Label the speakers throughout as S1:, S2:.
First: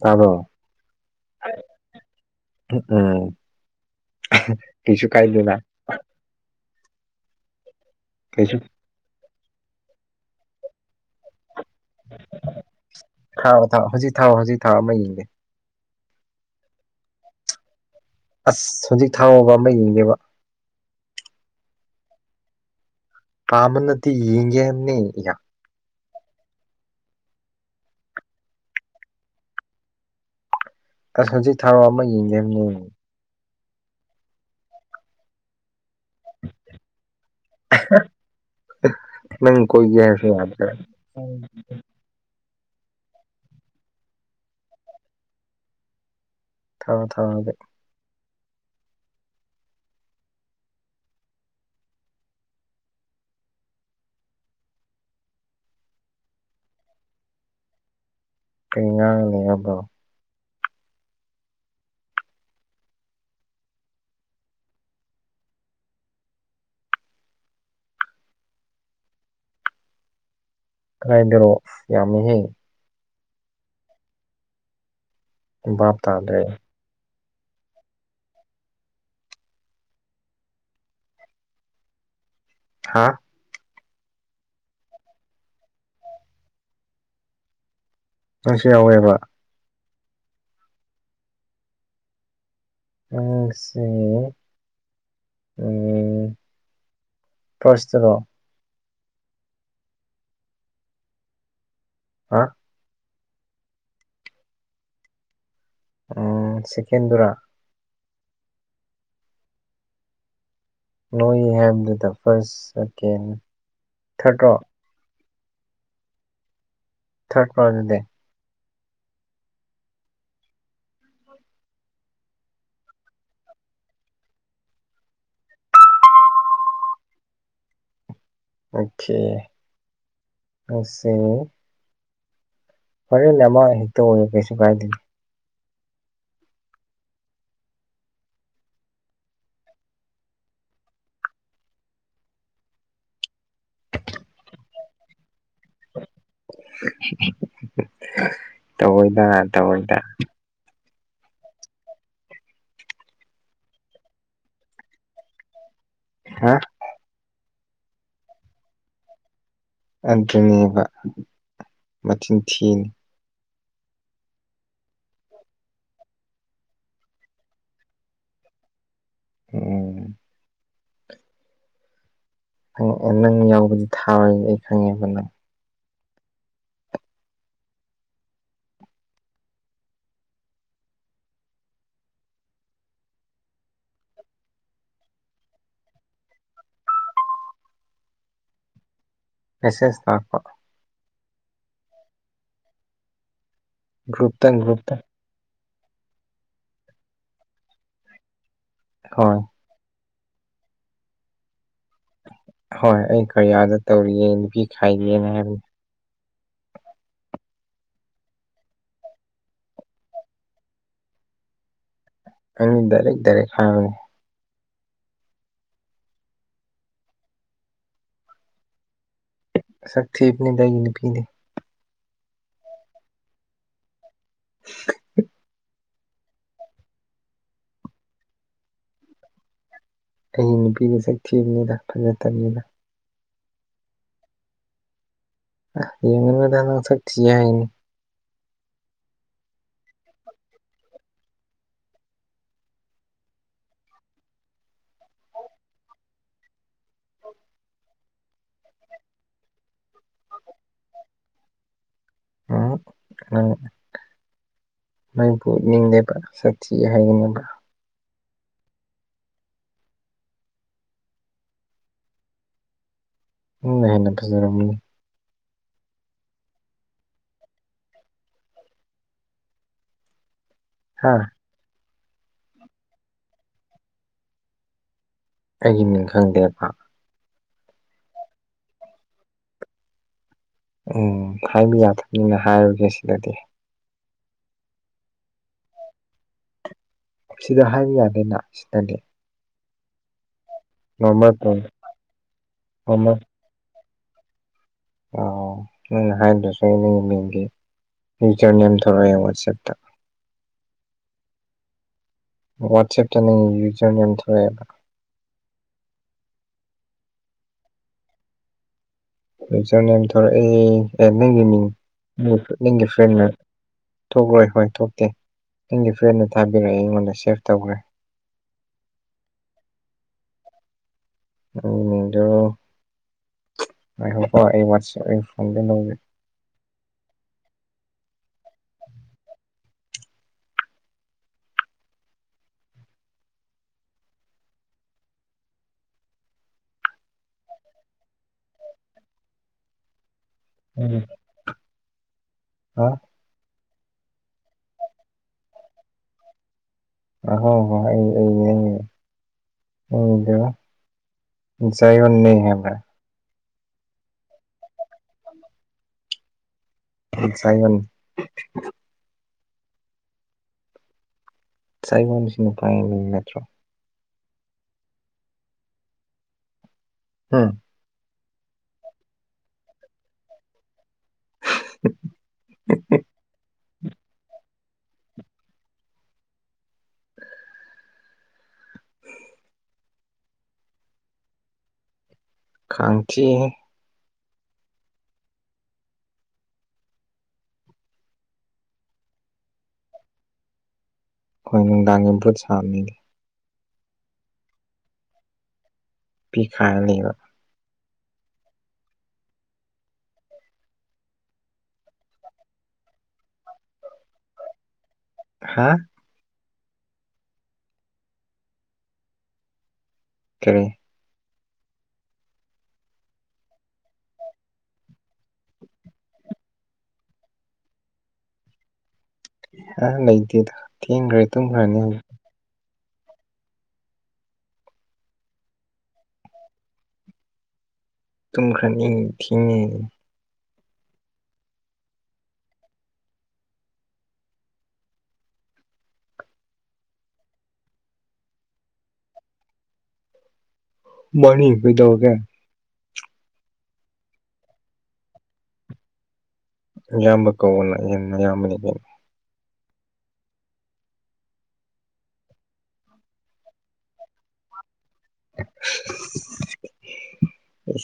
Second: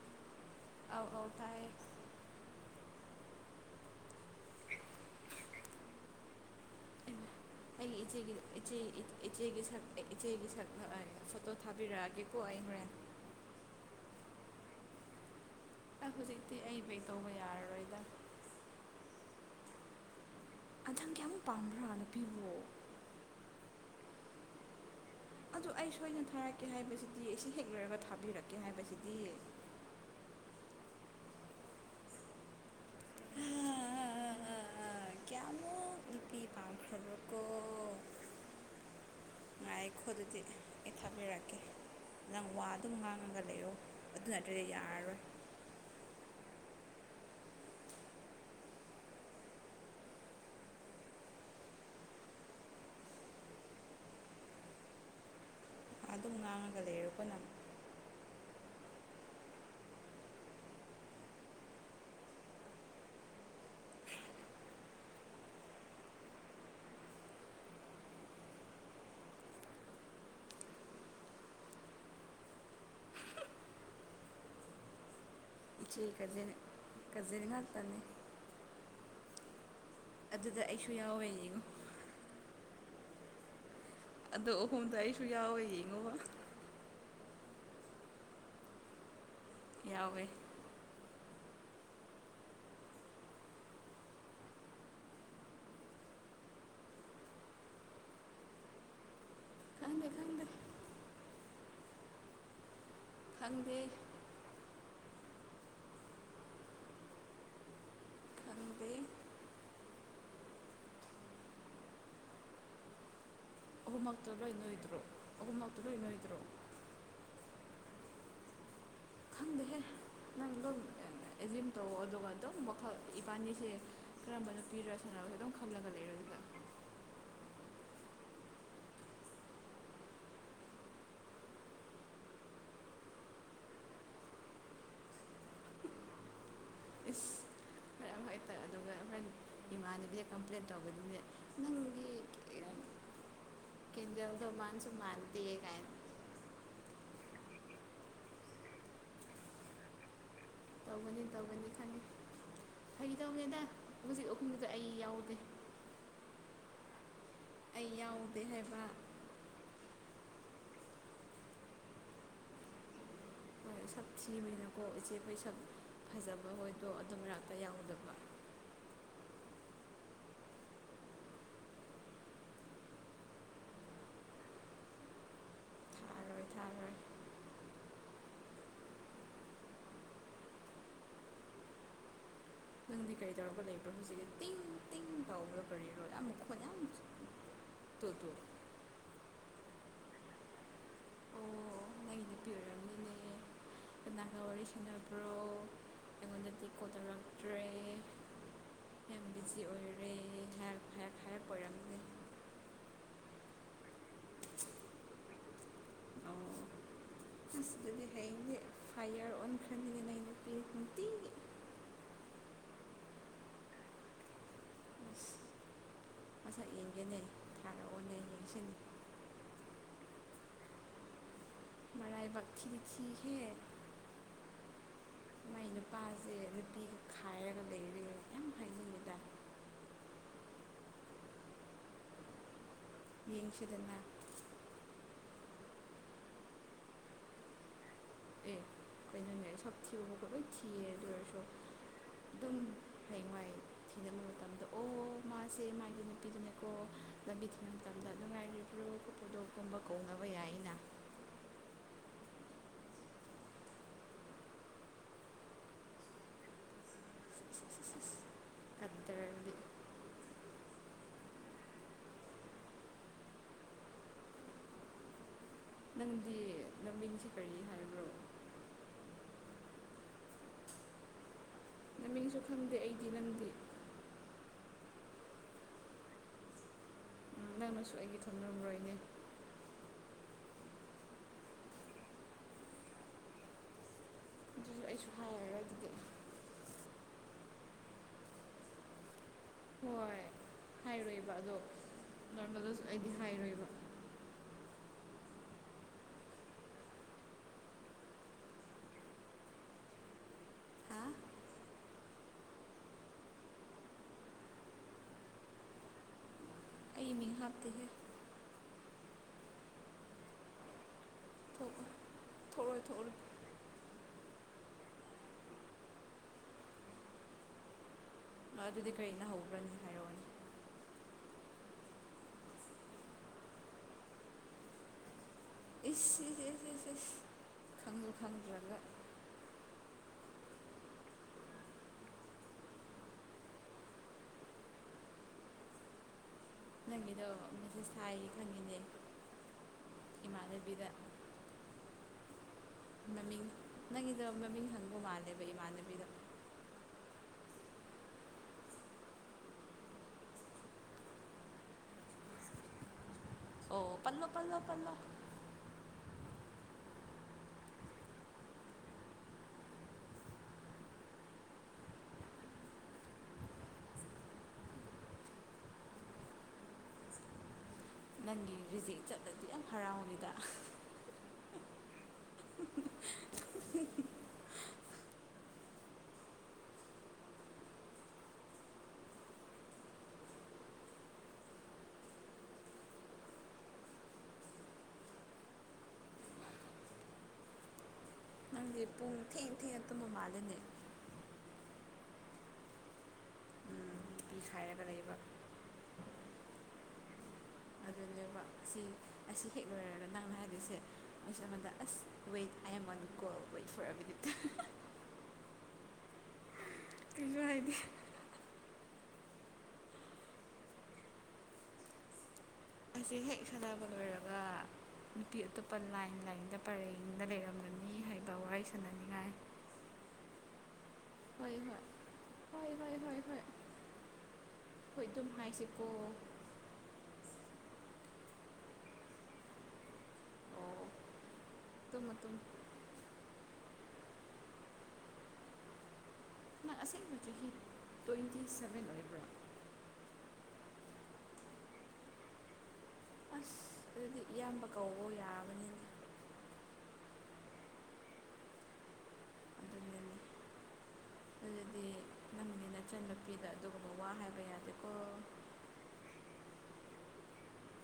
S1: [inaudible] ꯇꯥꯕꯣꯔ
S2: ꯑꯥꯎ ꯑꯥꯎ ꯇꯥꯏꯌꯦ
S1: ꯎꯝ ꯀꯁꯨ ꯀꯥꯏꯗꯅ
S2: ꯑꯩꯒꯤ ꯏꯆꯦꯒꯤ
S1: ꯀꯩꯁꯨ
S2: ꯏꯆꯦ ꯏꯆꯦꯒꯤ ꯁꯛ ꯏꯆꯦꯒꯤ ꯁꯛꯄ ꯑꯩ ꯐꯣꯇꯣ ꯊꯥꯕꯤꯔꯛꯑꯒꯦꯀꯣ ꯑꯩ ꯍꯣꯔꯦꯟ꯫
S1: ꯊꯥꯎꯑꯣ ꯊꯥꯎꯑꯣ ꯍꯧꯖꯤꯛ ꯊꯥꯎꯑꯣ ꯍꯧꯖꯤꯛ ꯊꯥꯎ ꯑꯃ ꯌꯦꯡꯗꯦ꯫
S2: ꯑ ꯍꯧꯖꯤꯛꯇꯤ ꯑꯩꯕꯦꯛ ꯇꯧꯕ ꯌꯥꯔꯔꯣꯏꯗ꯫
S1: ꯑꯁ ꯍꯧꯖꯤꯛ ꯊꯥꯡꯉꯕ ꯑꯃ ꯌꯦꯡꯉꯦꯕ
S2: ꯑꯗꯨ ꯌꯥꯝ ꯄꯥꯝꯕ꯭ꯔꯥ ꯅꯨꯄꯤꯕꯨ
S1: ꯄꯥꯝꯕ ꯅꯠꯇꯦ ꯌꯦꯡꯒꯦ ꯍꯥꯏꯕꯅꯦ ꯏꯌꯥ꯫
S2: ꯑꯗꯨꯗ ꯑꯩ ꯁꯣꯏꯅ ꯊꯥꯔꯛꯀꯦ ꯍꯥꯏꯕꯁꯤꯗꯤ ꯑꯩꯁꯤ ꯍꯦꯛ ꯂꯣꯏꯔꯒ ꯊꯥꯕꯤꯔꯛꯀꯦ ꯍꯥꯏꯕꯁꯤꯗꯤ꯫
S1: ꯑꯁ ꯍꯧꯖꯤꯛ ꯊꯥꯎꯔꯣ ꯑꯃ ꯌꯦꯡꯉꯦ ꯍꯥꯏꯕꯅꯦ
S2: [unintelligible] ꯀꯌꯥꯃꯣ ꯅꯨꯄꯤ ꯐꯕꯀꯣ
S1: ꯅꯪ
S2: ꯉꯥꯏ
S1: ꯀꯣꯏꯒꯦ ꯍꯥꯏꯔꯁꯨ
S2: ꯈꯣꯗꯗꯤ
S1: ꯌꯥꯗ꯭ꯔꯦ
S2: ꯊꯥꯕꯤꯔꯛꯀꯦ ꯅꯪ ꯋꯥ ꯑꯗꯨꯝ ꯉꯥꯡꯉꯒ ꯂꯩꯌꯣ ꯑꯗꯨ ꯅ ꯑꯗꯨꯗꯤ ꯌꯥꯔꯔꯣꯏ꯫
S1: ꯊꯥꯔꯣ ꯊꯥꯔꯣ ꯑꯗꯨꯗꯤ
S2: ꯑꯗꯨꯝ ꯉꯥꯡꯉꯒ ꯂꯩꯔꯣꯀꯣ ꯅꯪ
S1: ꯀ ꯉꯥꯡꯅꯤ ꯑꯗꯣ ꯀꯗꯥꯥꯏꯗꯔꯣꯑꯣ ꯑꯁ ꯌꯥꯝꯃꯦꯍꯦ ꯚꯥꯞ
S2: ꯆꯦ
S1: ꯇꯥꯗ꯭ꯔꯦ
S2: ꯀꯖꯟ ꯀꯖꯟ ꯉꯥꯛ ꯇꯝꯅꯤ ꯑꯗꯨꯗ ꯑꯩꯁꯨ ꯌꯥꯎꯋꯦ ꯌꯦꯡꯉꯣ
S1: ꯍꯥꯥ
S2: ꯑꯗꯣ ꯑꯍꯨꯝꯗ ꯑꯩꯁꯨ ꯌꯥꯎꯋꯦ ꯌꯦꯡꯉꯣꯕ
S1: ꯅꯪꯁꯨ ꯌꯥꯎꯋꯦꯕ
S2: ꯌꯥꯎꯋꯦ
S1: ꯎꯁꯤ ꯎꯝ ꯄꯁꯤꯇꯗꯣ
S2: ꯈꯪꯗꯦ ꯈꯪꯗꯦ
S1: ꯍꯥ
S2: ꯈꯪꯗꯦ
S1: ꯁꯦꯀꯦꯟꯗꯨꯔꯥ
S2: [unintelligible]
S1: ꯅꯣꯏ ꯌꯥꯝꯅ ꯗ ꯐꯔꯁ ꯑꯀꯦꯟ
S2: ꯍꯧꯒꯨꯝꯝꯃꯛꯇꯗꯣ ꯏꯅꯣꯗꯣ ꯑꯣꯒꯨꯝꯝꯃꯛꯇꯗꯣ ꯏꯅꯣꯗꯣ
S1: ꯊꯔꯠ ꯄ꯭ꯔꯣꯖꯗꯦ
S2: ꯈꯪꯗꯦ ꯍꯦ ꯅꯪꯗꯣ ꯑꯦꯖꯤꯝ ꯇꯧꯑꯣ ꯑꯗꯨꯒ ꯃꯈꯥ ꯏꯄꯥ ꯅꯤꯁꯦ ꯀꯔꯝꯕ ꯅꯨꯄꯤꯔ ꯁꯥꯟꯅꯔ ꯑꯗꯨꯝ ꯈꯪꯂꯒ ꯂꯩꯔꯒ ꯗꯨꯗ
S1: ꯑꯣꯀꯦ ꯑꯣꯁꯦ ꯐꯣꯔꯦꯟ ꯅꯃ ꯍꯦꯛꯇ ꯑꯣꯏꯔꯦ ꯀꯩꯁꯨ ꯀꯥꯏꯗꯦ
S2: ꯍꯇꯥ ꯑꯗꯨꯒ ꯍꯥꯏꯗꯤ ꯃꯅꯕꯤ ꯀꯝꯄ꯭ꯂꯦꯟꯠ ꯇꯧꯕꯗ꯭ꯔꯦ ꯅꯪꯒꯤ ꯀꯖꯦꯜꯗꯣ ꯃꯥꯟꯁꯨ ꯃꯥꯥꯟꯇꯦ ꯀꯥꯏ
S1: ꯇꯑꯣꯏꯗ ꯇꯑꯣꯏꯗ
S2: ꯇꯧꯒꯅꯤ ꯇꯧꯒꯅꯤ ꯈꯜꯂꯤ ꯐꯒꯤ ꯇꯧꯅꯦꯗ ꯍꯧꯖꯤꯛ ꯑꯍꯨꯝꯗꯨꯗ ꯑꯩ ꯌꯥꯎꯗꯦ
S1: ꯍꯥ
S2: ꯑꯩ ꯌꯥꯎꯗꯦ ꯍꯥꯏꯕ
S1: ꯑꯗꯨꯅꯦꯕ ꯃꯆꯤꯟ ꯊꯤ
S2: ꯁꯛ ꯊꯤꯕꯅꯤꯀꯣ ꯏꯆꯦꯈꯣꯏ ꯁꯛ ꯐꯖꯕ ꯍꯣꯏꯗꯣ ꯑꯗꯨꯝ ꯃꯔꯛꯇ ꯌꯥꯎꯗꯕ
S1: ꯑꯣꯑꯣꯝ ꯪꯦ ꯅꯪ ꯌꯥꯎꯕꯗꯤ ꯊꯥꯔꯣꯏ ꯑꯩ ꯈꯪꯉꯦꯕꯅ
S2: ꯍꯣꯏ ꯊꯥꯒꯔꯦ ꯅꯪꯗꯤ ꯀꯔꯤ ꯇꯧꯔꯒ ꯂꯩꯕ꯭ꯔꯣ ꯍꯧꯖꯤꯛ ꯇꯤꯡ ꯇꯤꯡ ꯇꯥꯎꯕ꯭ꯔ ꯀꯔꯤꯔꯣ ꯌꯥꯝ ꯃꯈꯣꯟ ꯌꯥꯝ ꯊ ꯇꯜ ꯇꯨꯔ
S1: ꯃꯦꯁꯦꯖ ꯇꯥꯛꯄ
S2: ꯩꯅ ꯄꯤꯦ
S1: ꯒ꯭ꯔꯨꯞꯇ
S2: ꯑꯣ
S1: ꯒ꯭ꯔꯨꯞꯇ
S2: ꯭ꯔꯣ ꯑꯩꯉꯣꯟꯗꯗꯤ ꯀꯣ ꯇꯧꯔꯛꯇ꯭ꯔꯦ ꯌꯥꯝ
S1: ꯍꯣꯏ
S2: ꯕꯤꯖꯤ ꯑꯣꯏꯔ ꯑꯩ [unintelligible] ꯑꯣꯏꯔꯝꯅꯤ
S1: ꯍꯣꯏ ꯑꯩ ꯀꯔꯤꯌꯥꯗ ꯇꯧꯔꯤꯌꯦ ꯅꯨꯄꯤ ꯈꯥꯏꯒꯦꯅ ꯍꯥꯏꯕꯅꯤ
S2: ꯑꯐ ꯇꯗꯤ ꯍꯌꯦꯡꯁꯦ ꯐꯥꯏꯌꯥꯔ ꯑꯣꯟꯈ꯭ꯔꯅꯤꯗꯅ ꯑ ꯅꯨ ꯄ ꯅꯨꯡꯇꯤꯒꯤ
S1: ꯑꯩꯅ ꯗꯥꯏꯔꯦꯛ ꯗꯥꯏꯔꯦꯛ ꯍꯥꯡꯕꯅꯤ
S2: ꯑꯁ ꯃꯁꯛ ꯌꯦꯡꯒꯦꯅꯦ ꯊꯥꯔꯛꯑꯣꯅꯦ ꯁꯤꯟ
S1: ꯛ ꯊꯤꯄꯅꯤꯗꯅꯤꯄꯤꯤꯅꯤ
S2: ꯃꯔꯥ ꯀ ꯊꯛ ꯍ
S1: [unintelligible]
S2: ꯃꯥꯏ ꯅꯨꯄꯥꯥꯁꯦ ꯔꯨꯇꯤ ꯈꯥꯏꯒ ꯂꯩꯗ
S1: ꯑꯩꯒꯤ ꯅꯨꯄꯤꯅꯁꯛ ꯊꯤꯕꯅꯤꯅ ꯐꯖꯅ ꯇꯕꯅꯤꯅ
S2: ꯌꯦꯡꯁꯦꯗꯅ
S1: ꯌꯦꯡꯉꯅꯗ ꯅꯥꯡ ꯆꯛ ꯊꯤ ꯌꯥ ꯍꯥꯏꯅꯤ
S2: ꯑꯦ ꯀꯩꯅꯅꯃꯦ ꯁꯕ ꯊꯤꯌꯕꯕ ꯈꯣꯏ ꯊꯤꯌꯦ ꯑꯗꯨ ꯑꯣꯏꯔꯁꯨ ꯑꯗꯨꯝ ꯊꯥꯏꯉꯥꯏ ꯊꯤꯕ ꯃꯇꯝꯗ ꯑꯣ ꯃꯥꯁꯦ ꯃꯥꯒꯤ ꯅꯨꯄꯤꯗꯨꯅꯦꯀꯣ ꯂꯝꯕꯤ ꯊꯤꯡꯕ ꯃꯇꯝꯗ ꯅꯨꯡꯉꯥꯏꯔꯤꯕ꯭ꯔꯣ ꯐꯣꯗꯣꯀꯨꯝꯕ ꯀꯧꯅꯕ ꯌꯥꯏ ꯑꯩꯅ
S1: ꯎꯝ ꯑ ꯅꯣꯏꯕꯨ ꯅꯤꯡꯗꯕ ꯁꯥꯊꯤ ꯍꯥꯏꯒꯅꯕ
S2: ꯐꯠꯇ
S1: ꯎꯝ ꯍꯦꯟꯅ ꯐꯖꯔꯝꯅꯤ
S2: ꯅꯪꯗꯤ ꯅꯃꯤꯡꯁꯨ ꯀꯔꯤ ꯍꯥꯏꯔꯕ꯭ꯔꯣ
S1: ꯍꯥꯥ
S2: ꯅꯃꯤꯡꯁꯨ ꯈꯪꯗꯦ ꯑꯩꯗꯤ ꯅꯪꯒꯤ
S1: ꯑꯩꯒꯤ ꯃꯤꯡ ꯈꯪꯗꯦꯕ
S2: ꯅꯪꯅꯁꯨ ꯑꯩꯒꯤ ꯊꯣꯟꯅꯃ꯭ꯔꯣꯏꯅꯦ
S1: ꯎꯝ ꯍꯥꯏꯕ ꯌꯥꯗꯕꯅꯤꯅ ꯍꯥꯏꯔꯨꯒꯦ ꯁꯤꯗꯗꯤ
S2: ꯀꯩꯁꯨ ꯍꯥꯏꯔꯔꯣꯏꯒꯦ
S1: ꯁꯤꯗ ꯍꯥꯏꯕ ꯌꯥꯗꯦꯅ ꯁꯤꯇꯅꯦ
S2: ꯍꯣꯏ ꯍꯥꯏꯔꯣꯏꯕ
S1: ꯅꯣꯔꯃꯦꯜ
S2: ꯑꯗꯣ
S1: ꯀꯣꯜ
S2: ꯅꯣꯔꯃꯦꯜꯗꯁꯨ ꯑꯩꯗꯤ
S1: ꯅꯣꯔꯃꯦꯜ
S2: ꯍꯥꯏꯔꯣꯏꯕ
S1: ꯑ ꯅꯪꯅ ꯍꯥꯏꯗꯨꯁꯨ ꯅꯪꯒꯤ ꯃꯤꯡꯒꯤ ꯐꯆꯔꯅꯤ ꯑꯃ ꯊꯣꯛꯂꯛꯑꯦ ꯋꯥꯆꯦꯞꯇ
S2: ꯍꯥ
S1: ꯋꯥꯆꯦꯞꯇ ꯅꯪ ꯌꯨꯖꯔ ꯅꯦꯝ ꯊꯣꯛꯑꯦꯕ
S2: ꯀꯩ ꯃꯤ ꯍꯥꯗꯍ
S1: ꯖ ꯅ ꯊꯣꯛꯣꯔꯛꯏ ꯑꯦ ꯅꯪꯒꯤ ꯃꯤ
S2: ꯊꯣꯛ ꯊꯣꯛꯂꯣꯏ
S1: ꯅꯒꯤ
S2: ꯊꯣꯛꯂꯣꯏ
S1: ꯐ꯭ꯔꯦꯟꯟꯅ ꯊꯣꯛꯂꯣꯏ ꯍꯣꯏ ꯊꯣꯛꯇꯦ ꯅꯪꯒꯤ ꯐ꯭ꯔꯦꯟꯅ ꯊꯥꯕꯤꯔꯛꯑꯦ ꯑꯩꯉꯣꯟꯗ ꯁꯦꯐ ꯇꯧꯈ꯭ꯔꯦ
S2: ꯑ ꯑꯗꯨꯗꯤ ꯀꯔꯤꯅ ꯍꯧꯕ꯭ꯔꯅꯦ ꯍꯥꯏ
S1: ꯎꯝꯗ ꯉꯥꯏꯈꯣꯀꯣ ꯑꯩ ꯋꯥꯁ ꯏꯐ
S2: ꯏꯁꯁꯤꯖꯤꯁꯤꯖ ꯈꯪꯁꯨ ꯈꯪꯗ꯭ꯔꯒ ꯅꯪꯒꯤꯗꯣ ꯃꯁꯥꯏ ꯈꯪꯉꯤꯅꯦ
S1: ꯎꯝ
S2: ꯏꯃꯥꯟꯅꯕꯤꯗ
S1: ꯑꯣ
S2: ꯅꯃꯤꯡ ꯅꯪꯒꯤꯗꯣ ꯃꯃꯤꯡ ꯍꯪꯕ ꯃꯥꯜꯂꯦꯕ ꯏꯃꯥꯟꯅꯕꯤꯗꯣ
S1: ꯑ ꯍꯣ ꯍ ꯑꯩ ꯕꯤꯣ ꯆꯥꯏꯌꯟ ꯅ
S2: ꯑꯣ ꯄꯜꯂꯣ ꯄꯜꯂꯣ ꯄꯜꯂꯣ
S1: ꯁꯥꯏꯒꯣꯟ ꯆꯥꯏꯕ ꯅꯤꯡꯁꯤꯅ ꯄꯥꯏꯃꯤ ꯅꯠꯇ꯭ꯔꯣ ꯍꯥꯝ
S2: ꯅꯪꯒꯤ ꯔꯤꯖꯦꯛ ꯆꯠꯂꯗꯤ ꯌꯥꯝ ꯍꯔꯥꯎꯅꯤꯗ
S1: ꯍꯍ [unintelligible]
S2: [unintelligible]
S1: ꯈꯥꯡꯊꯤꯡ
S2: ꯅꯪꯗꯤ ꯄꯨꯡ ꯊꯦꯡ ꯊꯦꯡꯅ ꯇꯨꯝꯕ ꯃꯥꯜꯂꯦꯅꯦ
S1: ꯑꯩꯈꯣꯏ ꯅꯨꯡꯗꯥꯡꯒꯤꯐꯨꯠ ꯁꯥꯕꯅꯤꯅꯦ
S2: ꯎꯝ ꯅꯨꯄꯤ ꯁꯥꯏꯔꯒ ꯂꯩꯕ
S1: ꯄꯤꯈ꯭ꯔꯥꯅꯦꯕ
S2: ꯑꯗꯨꯅꯦꯕ ꯑꯁꯤ ꯑꯁꯤ ꯍꯦꯛ ꯂꯣꯏꯔꯒ ꯅꯪꯅ ꯍꯥꯏꯗꯣꯏꯁꯦ ꯑꯩꯁ ꯑꯃꯟꯗ ꯑꯁ wait I am on call wait for a ꯕꯤꯠꯇ
S1: ꯍꯥ
S2: ꯀꯁꯨ ꯍꯥꯏꯗꯤ
S1: ꯀ
S2: ꯑꯁꯤ ꯍꯦꯛ ꯁꯥꯟꯅꯕ ꯂꯣꯏꯔꯒ ꯅꯨꯄꯤ ꯑꯇꯣꯞꯄ ꯂꯥꯏꯟ ꯂꯥꯏꯟꯗ ꯄꯔꯦꯡꯡꯗ ꯂꯩꯔꯝꯂꯅꯤ ꯍꯥꯏꯕ ꯋꯥꯔꯤ ꯁꯥꯟꯅꯅꯤꯡꯉꯥꯏ
S1: ꯑ ꯂꯩꯇꯦꯗ ꯊꯦꯡꯈ꯭ꯔꯦ ꯇꯨꯝꯈ꯭ꯔꯅꯤ
S2: ꯍ ꯍ ꯍ ꯍ ꯑꯩꯈꯣꯏ ꯑꯗꯨꯝ ꯍꯥꯏꯁꯤꯀꯣ
S1: ꯇꯨꯝꯈ꯭ꯔꯅꯤ ꯊꯤꯡꯉꯦ
S2: ꯃꯇꯝꯨꯝ ꯅ ꯑꯁꯦꯡꯕꯆꯀꯤ ꯇ꯭ꯋꯦꯟꯇꯤ ꯁꯕꯦꯟ ꯑꯣꯏꯕ꯭ꯔꯣ
S1: ꯃꯅꯤ ꯐꯣꯏꯗꯧ ꯀꯦ
S2: ꯑꯁ ꯑꯗꯨꯗꯤ ꯏꯌꯥꯝꯕ ꯀꯧꯕ ꯌꯥꯕꯅꯤ
S1: ꯏꯌꯥꯝꯕ ꯀꯅ ꯍꯦꯟꯅ ꯑꯌꯥꯝꯕꯅꯤ
S2: ꯎ ꯑꯗꯨꯗꯤ ꯅꯅꯅꯤ ꯅꯆꯟ ꯅꯨꯄꯤꯗ ꯑꯗꯨꯒꯨꯝꯕ ꯋꯥ ꯍꯥꯏꯕ ꯌꯥꯗꯦꯀꯣ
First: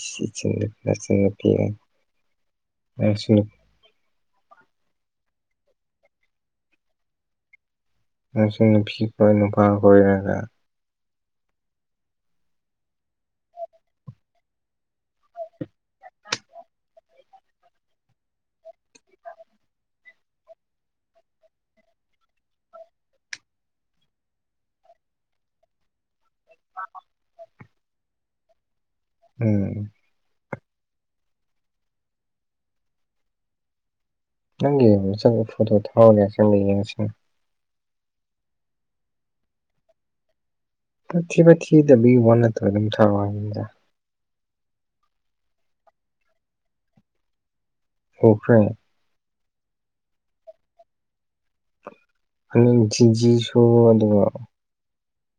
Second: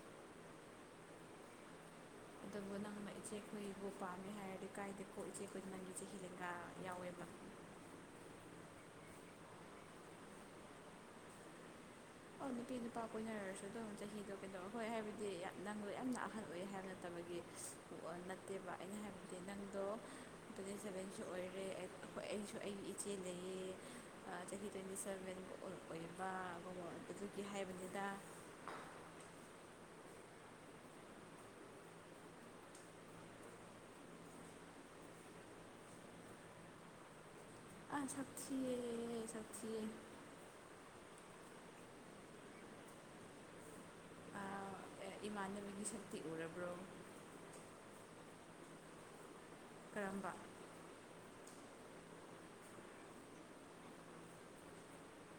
S1: ꯆ ꯆꯅ ꯄ
S2: ꯑꯗꯨꯕꯨ ꯅꯪꯅ ꯏꯆꯦꯈꯣꯏꯕꯨ ꯄꯥꯝꯃꯦ ꯍꯥꯏꯔꯗꯤ ꯀꯥꯏꯗꯦꯀꯣ ꯏꯆꯦ ꯑꯩꯈꯣꯏꯅ ꯅꯪꯒꯤ ꯆꯍꯤꯗꯀ ꯌꯥꯎꯋꯦꯕ
S1: ꯉ ꯅꯨꯄꯤ ꯅꯨꯄꯥ ꯀꯣꯏꯔꯒ
S2: ꯑꯣ ꯅꯨꯄꯤ ꯅꯨꯄꯥ ꯀꯣꯏꯅꯔꯁꯨ ꯑꯗꯨꯝ ꯆꯍꯤꯗꯣ ꯀꯩꯗꯧꯕ ꯍꯣꯏ ꯍꯥꯏꯕꯗꯤ ꯅꯪꯗꯣ ꯌꯥꯝꯅ ꯑꯍꯜ ꯑꯣꯏꯑꯦ ꯍꯥꯏꯅꯣ ꯇꯕꯒꯤ ꯅꯠꯇꯦꯕ ꯑꯩꯅ ꯍꯥꯏꯕꯗꯤ ꯅꯪꯗꯣ ꯇ꯭ꯋꯇꯤ ꯁꯚꯦꯟꯁꯨ ꯑꯣꯏꯔꯦ ꯑꯩꯈꯣꯏ ꯑꯩꯁꯨ ꯑꯩꯒꯤ ꯏꯆꯦ ꯂꯩꯌꯦ ꯆꯍꯤ ꯇ꯭ꯋꯦꯟꯇꯤ ꯁꯚꯦꯟ ꯑꯣꯏꯕ ꯑꯗꯨꯒꯤ ꯍꯥꯏꯕꯅꯤꯅ
S1: ꯎꯝ ꯅꯪꯒꯤ ꯃꯆꯪ ꯐꯣꯇꯣ ꯊꯥꯎꯅꯦ ꯑꯁꯦꯡꯕ ꯌꯦꯡꯅꯁꯤꯅꯦ
S2: ꯑ ꯁꯛ ꯎꯆꯦ ꯁꯛ ꯎꯆ
S1: ꯄꯊꯤꯕ ꯊꯤꯗꯕꯒꯤ ꯋꯥ ꯅꯠꯇꯕ ꯑꯗꯨꯝ ꯁꯥꯔ ꯍꯥꯏꯗ
S2: ꯏꯃꯥꯟꯅꯕꯤꯒꯤ ꯁꯛꯇꯤ ꯎꯔꯕ꯭ꯔꯣ
S1: ꯎꯈ꯭ꯔꯦ
S2: ꯀꯔꯝꯕ
S1: ꯖꯤꯖꯤꯁꯨ ꯑꯗꯨꯒ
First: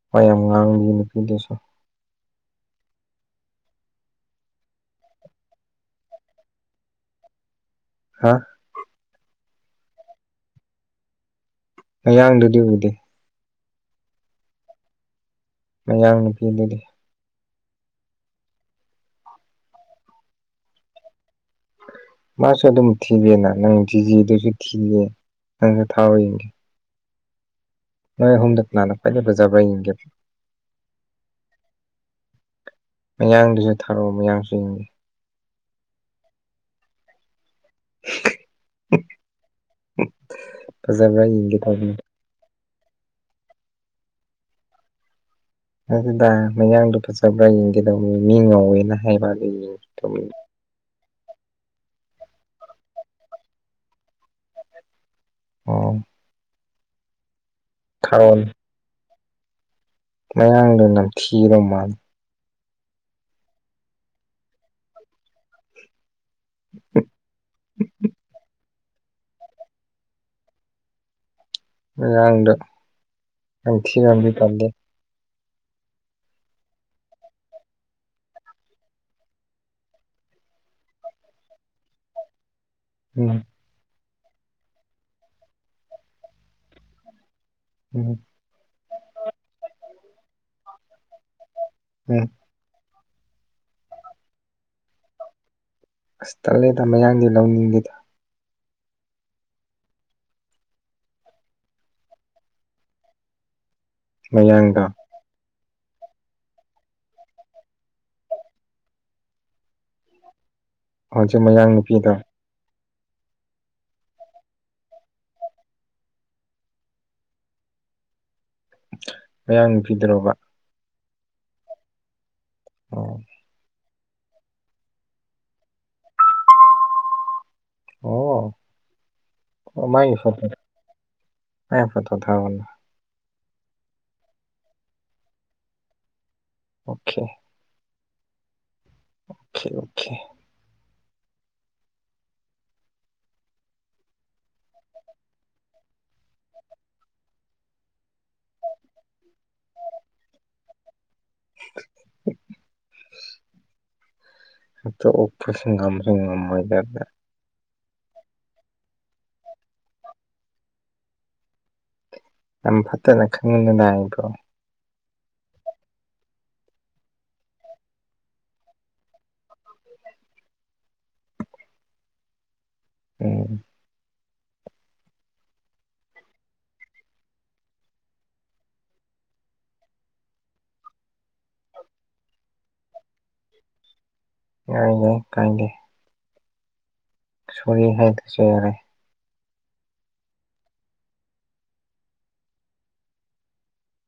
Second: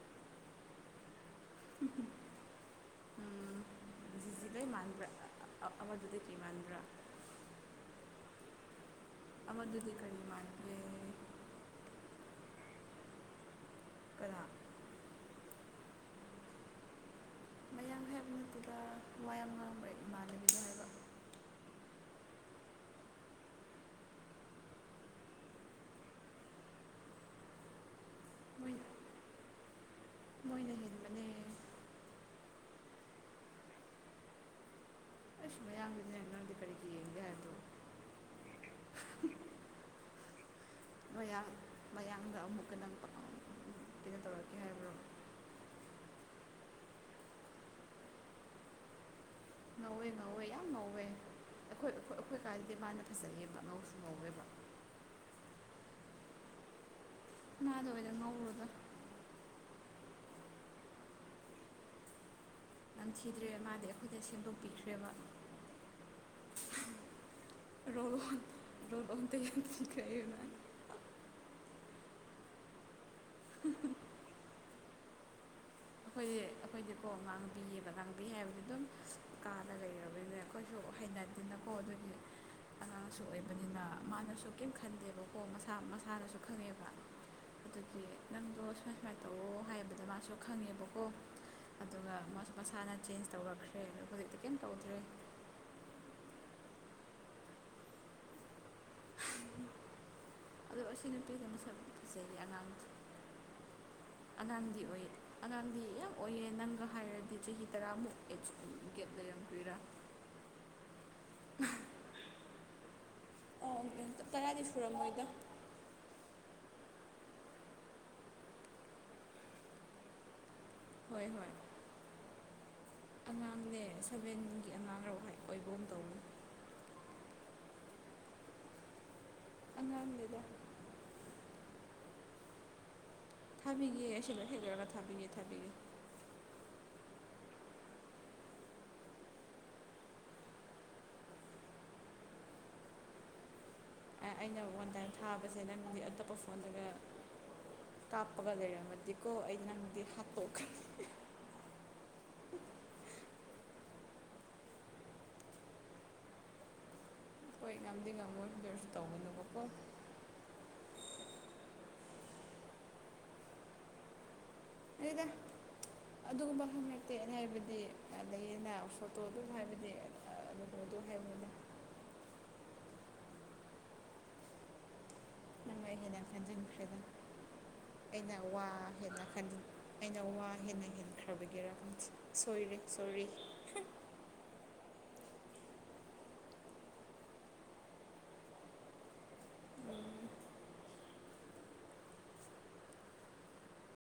S1: ꯃ ꯌꯥꯝ ꯉꯥꯡꯕꯤ ꯅꯨꯄꯤꯗꯨꯁꯨ [unintelligible]
S2: ꯗꯨ ꯂꯩ ꯃꯥ꯭ꯔ ꯑꯃꯗꯨꯗ ꯀꯈꯤ ꯃꯥꯥꯟꯒ꯭ꯔ
S1: ꯍꯥ
S2: ꯃꯗꯨꯗꯤ ꯀꯃꯤ ꯃꯇ꯭ꯔꯦ
S1: ꯃꯌꯥꯡꯗꯨꯗꯤ ꯎꯗꯦ
S2: ꯈꯔꯥ
S1: ꯃꯌꯥꯡ ꯅꯨꯄꯤꯗꯨꯗꯤ
S2: ꯃꯌꯥꯝ ꯍꯦꯛꯗꯨꯗ ꯃꯌꯥꯝ ꯉ ꯏꯃꯥꯟꯅꯕꯤꯗ ꯍꯥꯏꯕ
S1: ꯃꯥꯁꯨ ꯑꯗꯨꯝ ꯊꯤꯔꯅ ꯅꯪ ꯗꯤꯖꯤꯗꯨꯁꯨ ꯊꯤꯜꯂꯤ ꯅꯪꯁꯨ ꯊꯥꯎꯑꯣꯏꯦ ꯅꯣꯏ ꯑꯍꯨꯝꯗꯣ
S2: ꯃꯣꯏ
S1: ꯀꯅꯥꯅ ꯈ꯭ꯋꯏꯗꯒꯤ ꯐꯖꯕ꯭ꯔꯥ ꯌꯦꯡꯒꯦ
S2: ꯃꯣꯏꯅ ꯍꯦꯅꯦ
S1: ꯃꯌꯥꯡꯗꯨꯁꯨ ꯊꯥꯔꯛꯑꯣ ꯃꯌꯥꯡꯁꯨ ꯌꯦꯡꯒꯦ
S2: ꯃꯌꯥꯡꯗꯨꯗꯤꯅꯦ ꯅꯪꯗꯤ ꯀꯔꯤꯒꯤ ꯌꯦꯡꯕ꯭ꯔꯥꯍꯕ
S1: [unintelligible] ꯐꯖꯕ꯭ꯔꯥ
S2: ꯃꯌꯥ
S1: ꯌꯦꯡꯒꯦ ꯇꯧꯕꯅꯤ
S2: ꯃꯌꯥꯡꯗ ꯑꯃꯨꯛꯀ ꯅꯪ ꯀꯩꯅꯣ ꯇꯧꯔꯛꯀꯦ ꯍꯥꯏꯕ꯭ꯔꯣ
S1: ꯑꯗꯨꯗ ꯃꯌꯥꯡꯗꯨꯣ ꯐꯖꯕ꯭ꯔꯥ ꯌꯦꯡꯒꯗꯧꯅꯤ ꯃꯤ ꯉꯧꯋꯦꯅ ꯍꯥꯏꯕ ꯌꯦꯡꯒꯦ
S2: ꯉꯧꯋꯦ
S1: ꯇꯧꯕꯅꯤ
S2: ꯉꯧꯋꯦ ꯌꯥꯝ ꯉꯧꯋꯦ ꯑꯈꯣꯏ ꯑꯈꯣꯏ ꯑꯩꯈꯣꯏ ꯀꯥꯏꯗꯗꯤ ꯃꯥꯅ ꯐꯖꯩꯑꯕ ꯉꯧꯁꯨ ꯉꯧꯋꯦꯕ
S1: ꯑ
S2: ꯉꯅꯥꯗ ꯑꯣꯏ ꯑꯣꯏꯅ
S1: ꯊꯥꯔꯛꯑꯣꯅꯦ
S2: ꯉꯧꯔꯒ
S1: ꯃꯌꯥꯡꯗꯣ ꯅꯝꯊꯤꯕ ꯃꯥꯜꯂꯤ
S2: ꯉꯝꯈꯤꯗ꯭ꯔꯦ ꯃꯥꯗꯤ ꯑꯩꯈꯣꯏꯗ ꯁꯦꯝꯗꯣꯛꯄꯤꯈ꯭ꯔꯦꯕ
S1: ꯎ
S2: ꯔꯣ ꯔꯣꯂꯟ ꯇꯊꯤ ꯀꯩꯅ
S1: ꯉꯔꯥꯡꯗꯣ ꯅꯪ ꯊꯤ ꯕꯗꯤ ꯐꯪꯗꯦ
S2: ꯑꯈꯣꯏꯗꯤ ꯑꯈꯣꯏꯗꯤꯀꯣ ꯉꯥꯡꯕꯤꯌꯦꯕ ꯉꯥꯡꯕꯤ ꯍꯥꯏꯕ ꯑꯗꯨꯝ ꯀꯥꯗ ꯂꯩꯔꯕꯁꯦ ꯑꯩꯈꯣꯏꯁꯨ ꯍꯩꯅꯗꯅꯀꯣ ꯑꯗꯨꯒꯤ ꯑꯉꯥꯡꯁꯨ
S1: ꯎꯝ
S2: ꯑꯣꯏꯕꯅꯤꯅ ꯃꯥꯅꯁꯨ ꯀꯔꯤꯝ ꯈꯟꯗꯦꯕꯀꯣ ꯃꯁꯥ ꯃꯁꯥꯅꯁꯨ ꯈꯪꯉꯦꯕ ꯑꯗꯨꯗꯤ
S1: ꯎꯝ
S2: ꯅꯪꯗꯣ ꯁꯨꯃꯥꯏ ꯁꯨꯃꯥꯏꯅ ꯇꯧꯑꯣ ꯍꯥꯏꯕꯗꯣ ꯃꯥꯁꯨ ꯈꯪꯉꯦꯕꯀꯣ ꯑꯗꯨꯒ
S1: ꯎꯝ
S2: ꯃꯁꯥꯅ ꯆꯦꯟꯖ ꯇꯧꯔꯛꯈ꯭ꯔꯦ ꯑꯗ ꯍꯧꯖꯤꯛꯇꯤ ꯀꯩꯝ ꯇꯧꯗ꯭ꯔꯦ
S1: ꯑꯁ ꯇꯠꯂꯦꯗ ꯃꯌꯥꯡꯗꯤ ꯂꯧꯅꯤꯡꯗꯦꯗ [inaudible]
S2: ꯑꯗꯣ ꯑꯁꯤ ꯅꯨꯄꯤꯖ ꯃꯁꯛ ꯇꯦꯟ ꯑꯉꯥꯡ ꯑꯅꯝꯗꯤ
S1: ꯃꯌꯥꯡꯗꯣ
S2: ꯑꯣꯏꯌꯦ ꯑꯉꯥꯡꯗꯤ ꯌꯥꯝ ꯑꯣꯏꯌꯦ ꯅꯪꯒ ꯍꯥꯏꯔꯗꯤ ꯆꯍꯤ ꯇꯔꯥꯃꯨꯛ ꯑꯦ ꯒꯦꯠ ꯂꯩꯔꯝꯛꯇꯣꯏꯔꯥ
S1: ꯍꯧꯖꯤꯛ ꯃꯌꯥꯡ ꯅꯨꯄꯤꯗ
S2: ꯑ [inaudible] ꯇꯔꯥꯗꯤ ꯁꯨꯔꯝꯃꯣꯏꯗꯣ
S1: ꯃꯌꯥꯡ ꯅꯨꯄꯤꯗꯔꯣꯕ
S2: ꯍꯣꯏ ꯍꯣꯏ
S1: ꯑꯣ
S2: ꯑꯉꯥꯡꯅꯦ ꯁꯕꯦꯟꯒꯤ ꯑꯉꯥꯡꯔ ꯍꯣꯏ ꯑꯣꯏꯕꯒꯨꯝ ꯇꯧꯕꯅꯤ
S1: ꯑꯣ ꯃꯥꯏ
S2: ꯑꯉꯥꯡꯅꯤꯗ
S1: [inaudible] ꯃꯥꯏ ꯐꯣꯇꯣ ꯊꯥꯔꯛꯑꯣꯅꯦ
S2: ꯊꯥꯕꯤꯒꯦ ꯁꯤꯗ ꯁꯤ ꯂꯣꯌꯔꯒ ꯊꯥꯕꯤꯒꯦ ꯊꯥꯕꯤꯒꯦ
S1: ꯑꯣꯀꯦ ꯑꯣꯀꯦ ꯑꯣꯀꯦ
S2: ꯑꯩꯅ ꯋꯥꯟꯕ ꯇꯥꯏꯝ ꯊꯥꯕꯁꯦ ꯅꯪꯗꯤ ꯑꯇꯣꯞꯄ ꯐꯣꯟꯗꯒ ꯀꯥꯞꯄꯒ ꯂꯩꯔꯝꯃꯗꯤꯀꯣ ꯑꯩꯩꯅ ꯅꯪꯗꯤ ꯍꯥꯠꯇꯣꯛ
S1: [inaudible] ꯍꯥꯠꯇꯣꯛꯎ ꯄꯁꯨ ꯉꯝꯁꯨ ꯉꯝꯃꯣꯏꯗꯕꯗ
S2: ꯍꯣꯏ ꯉꯝꯗꯤ ꯉꯝꯃꯣꯏ ꯑꯗꯨꯑꯣꯏꯔꯁꯨ ꯇꯧꯒꯅꯨꯕꯀꯣ
S1: ꯌꯥꯝ ꯐꯠꯇꯅ [unintelligible]
S2: [unintelligible] ꯑꯗꯨꯒꯨꯝꯕ ꯈꯛ ꯅꯠꯇꯦ ꯑꯩꯅ ꯍꯥꯏꯕꯗꯤ ꯑ ꯂꯩꯌꯦꯅ ꯐꯣꯇꯣꯗꯨ ꯍꯥꯏꯕꯗꯤ ꯑ [inaudible] ꯍꯥꯏꯕꯅꯦ
S1: ꯎꯝ
S2: ꯅꯪꯅ ꯍꯦꯟꯅ ꯈꯟꯖꯤꯟꯈ꯭ꯔꯦꯗ ꯑꯩꯅ ꯋꯥ ꯍꯦꯟꯅ ꯈꯟꯖ ꯑꯩꯅ ꯋꯥ ꯍꯦꯟꯅ ꯍꯦꯟꯈ꯭ꯔꯕꯒꯤꯔ ꯁꯣꯏꯔꯦ ꯁꯣꯔꯤ
S1: ꯌꯥꯏꯌꯦ ꯀꯥꯏꯗꯦ ꯁꯣꯔꯤ ꯍꯥꯏꯗ꯭ꯔꯁꯨ ꯌꯥꯌꯦ
S2: ꯎꯝ